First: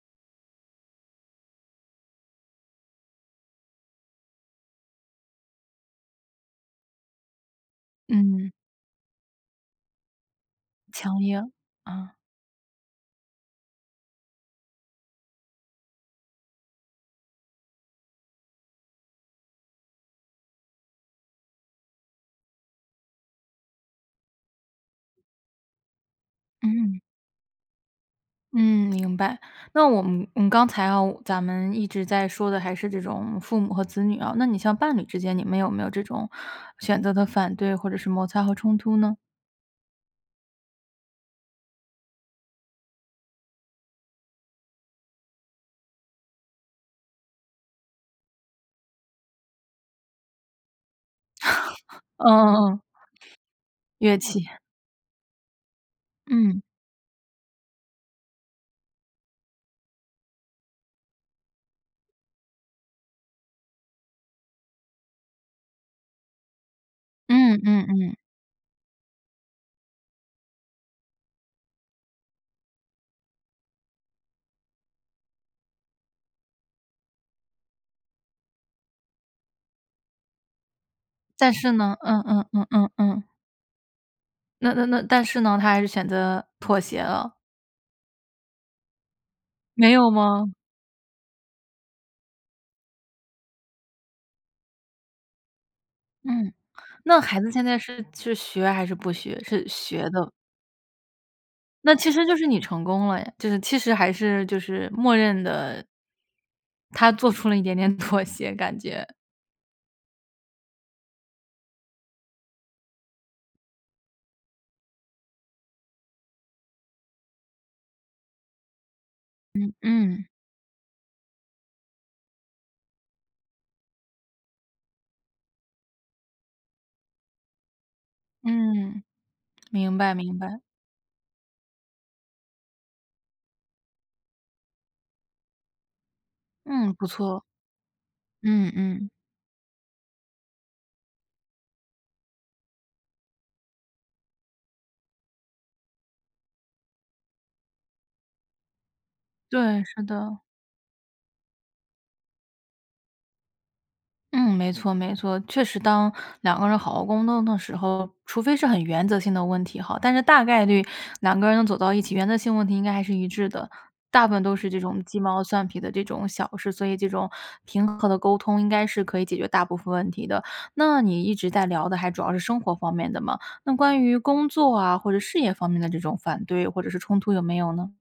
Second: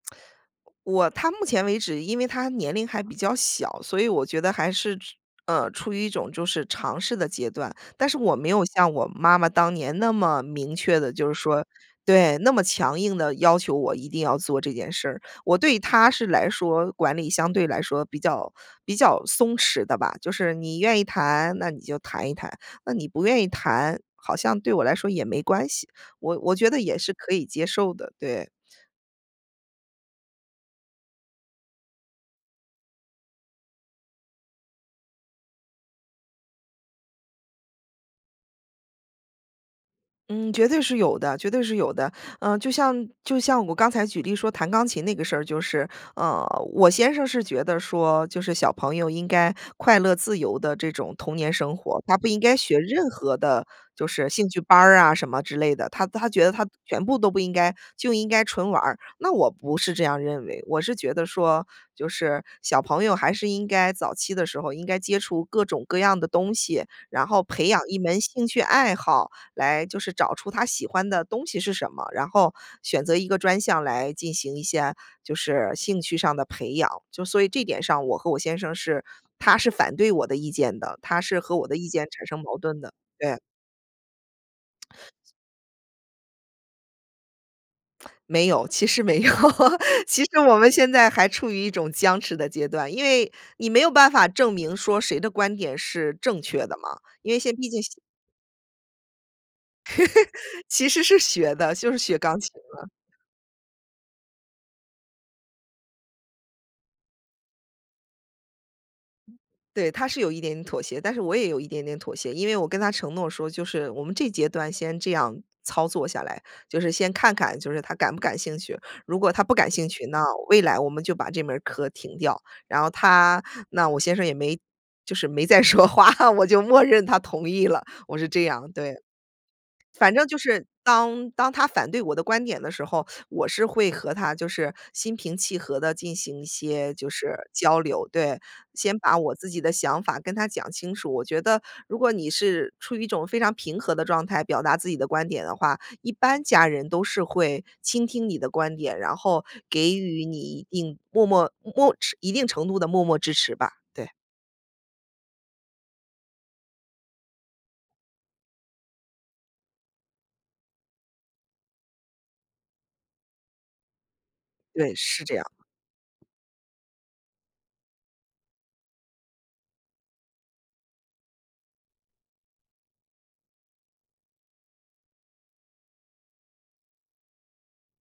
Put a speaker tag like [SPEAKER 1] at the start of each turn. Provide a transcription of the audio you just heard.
[SPEAKER 1] 我他目前为止，因为他年龄还比较小，所以我觉得还是，呃，处于一种就是尝试的阶段，但是我没
[SPEAKER 2] 嗯。
[SPEAKER 1] 有像我妈妈当年那么明确地
[SPEAKER 2] 强
[SPEAKER 1] 就是
[SPEAKER 2] 硬，
[SPEAKER 1] 说
[SPEAKER 2] 嗯。
[SPEAKER 1] 对，那么强硬地要求我一定要做这件事儿，我对他是来说，管理相对来说比较比较松弛的吧，就是你愿意弹，那你就弹一弹，那你不愿意弹，好像对我来说也没关系，我我觉得也
[SPEAKER 2] 嗯。
[SPEAKER 1] 是可以接受的，对。
[SPEAKER 2] 嗯，明白，那我们我们刚才啊，咱们一直在说的还是这种父母和子女啊，那你像伴侣之间，你们有没有这种选择的反对或者是摩擦和冲突呢？
[SPEAKER 1] 嗯，绝对是有的，绝对是有的，呃，就像就像我刚才举例说弹钢琴那个事儿，就是，呃，我先生是觉得说，就是小朋友应该快乐自由地这种童年生活，他不
[SPEAKER 2] 嗯
[SPEAKER 1] 应该
[SPEAKER 2] 嗯
[SPEAKER 1] 学
[SPEAKER 2] 嗯。
[SPEAKER 1] 任何的就
[SPEAKER 2] 乐
[SPEAKER 1] 是
[SPEAKER 2] 器。
[SPEAKER 1] 兴 趣班儿啊什么之类的，他他觉得
[SPEAKER 2] 嗯。
[SPEAKER 1] 他全部都不应该，就应该纯玩儿，那我不是这样认为。我是觉得说，就是小朋友还是应该早期的时候，应该接触各种各样的东西，然后
[SPEAKER 2] 嗯
[SPEAKER 1] 培养
[SPEAKER 2] 嗯
[SPEAKER 1] 一
[SPEAKER 2] 嗯。
[SPEAKER 1] 门兴趣爱好，来就是找出他喜欢的东西是什么，然后选择一个专项来进行一下就是兴趣上的培养。就所以这点上我和我先生是他是反对我的意见的，他是
[SPEAKER 2] 但
[SPEAKER 1] 和我
[SPEAKER 2] 是
[SPEAKER 1] 的意
[SPEAKER 2] 呢，
[SPEAKER 1] 见
[SPEAKER 2] 嗯
[SPEAKER 1] 产生
[SPEAKER 2] 嗯
[SPEAKER 1] 矛
[SPEAKER 2] 嗯
[SPEAKER 1] 盾
[SPEAKER 2] 嗯
[SPEAKER 1] 的，
[SPEAKER 2] 嗯。
[SPEAKER 1] 对。
[SPEAKER 2] 那那那，但是呢，他还是选择妥协了。
[SPEAKER 1] 没有，其实没有，
[SPEAKER 2] 没 有
[SPEAKER 1] 其实
[SPEAKER 2] 吗？
[SPEAKER 1] 我们现在还处于一种僵持的阶段，因为你没有办法证明说谁的观点是正
[SPEAKER 2] 嗯，
[SPEAKER 1] 确的嘛，
[SPEAKER 2] 那
[SPEAKER 1] 因
[SPEAKER 2] 孩
[SPEAKER 1] 为现
[SPEAKER 2] 子
[SPEAKER 1] 在
[SPEAKER 2] 现
[SPEAKER 1] 毕
[SPEAKER 2] 在
[SPEAKER 1] 竟
[SPEAKER 2] 是是学还是不学？是学的？
[SPEAKER 1] 其实是学的，就
[SPEAKER 2] 那
[SPEAKER 1] 是
[SPEAKER 2] 其
[SPEAKER 1] 学
[SPEAKER 2] 实就
[SPEAKER 1] 钢
[SPEAKER 2] 是
[SPEAKER 1] 琴
[SPEAKER 2] 你成
[SPEAKER 1] 的。
[SPEAKER 2] 功了呀，就是其实还是就是默认的他做出了一点点妥协感觉。
[SPEAKER 1] 对，他是有一点妥协，但是我也有一点点妥协，因为我跟他承诺说，就是我们这阶段先这样操作下来，就是先看看就是他感不感兴趣，如果他不感
[SPEAKER 2] 嗯
[SPEAKER 1] 兴趣，那
[SPEAKER 2] 嗯。
[SPEAKER 1] 未来我们就把这门课停掉。然后他那我先生也没就是没再说话，我就默认他同意了，我是这样，对。
[SPEAKER 2] 嗯。明
[SPEAKER 1] 反
[SPEAKER 2] 白
[SPEAKER 1] 正就
[SPEAKER 2] 明白。
[SPEAKER 1] 是当当他反对我的观点的时候，我是会和他就是心平气和地进行一些
[SPEAKER 2] 嗯，不
[SPEAKER 1] 就是
[SPEAKER 2] 错。
[SPEAKER 1] 交流对。
[SPEAKER 2] 嗯
[SPEAKER 1] 先
[SPEAKER 2] 嗯。
[SPEAKER 1] 把我自己的想法跟他讲清楚。我觉得如果你是处于一种非常平和的状态，表达自己的观点的话，一般家人都是会倾听你的观点，然后
[SPEAKER 2] 对，
[SPEAKER 1] 给
[SPEAKER 2] 是
[SPEAKER 1] 予你
[SPEAKER 2] 的。
[SPEAKER 1] 一定默默默一定程度的默默支持吧，对。
[SPEAKER 2] 嗯，没错没错。确实当两个人好好沟通的时候，除非是很原则性的问题吼，但是大概率两个人走到一起，原则性问题应该还是一致的，大部分都是这
[SPEAKER 1] 对，
[SPEAKER 2] 种鸡
[SPEAKER 1] 是这
[SPEAKER 2] 毛
[SPEAKER 1] 样。
[SPEAKER 2] 蒜皮的这种小事，所以这种平和的沟通，应该是可以解决大部分问题的，那你一直在聊的还主要是生活方面的嘛，那关于工作啊，或者事业方面的这种反对或者是冲突有没有呢？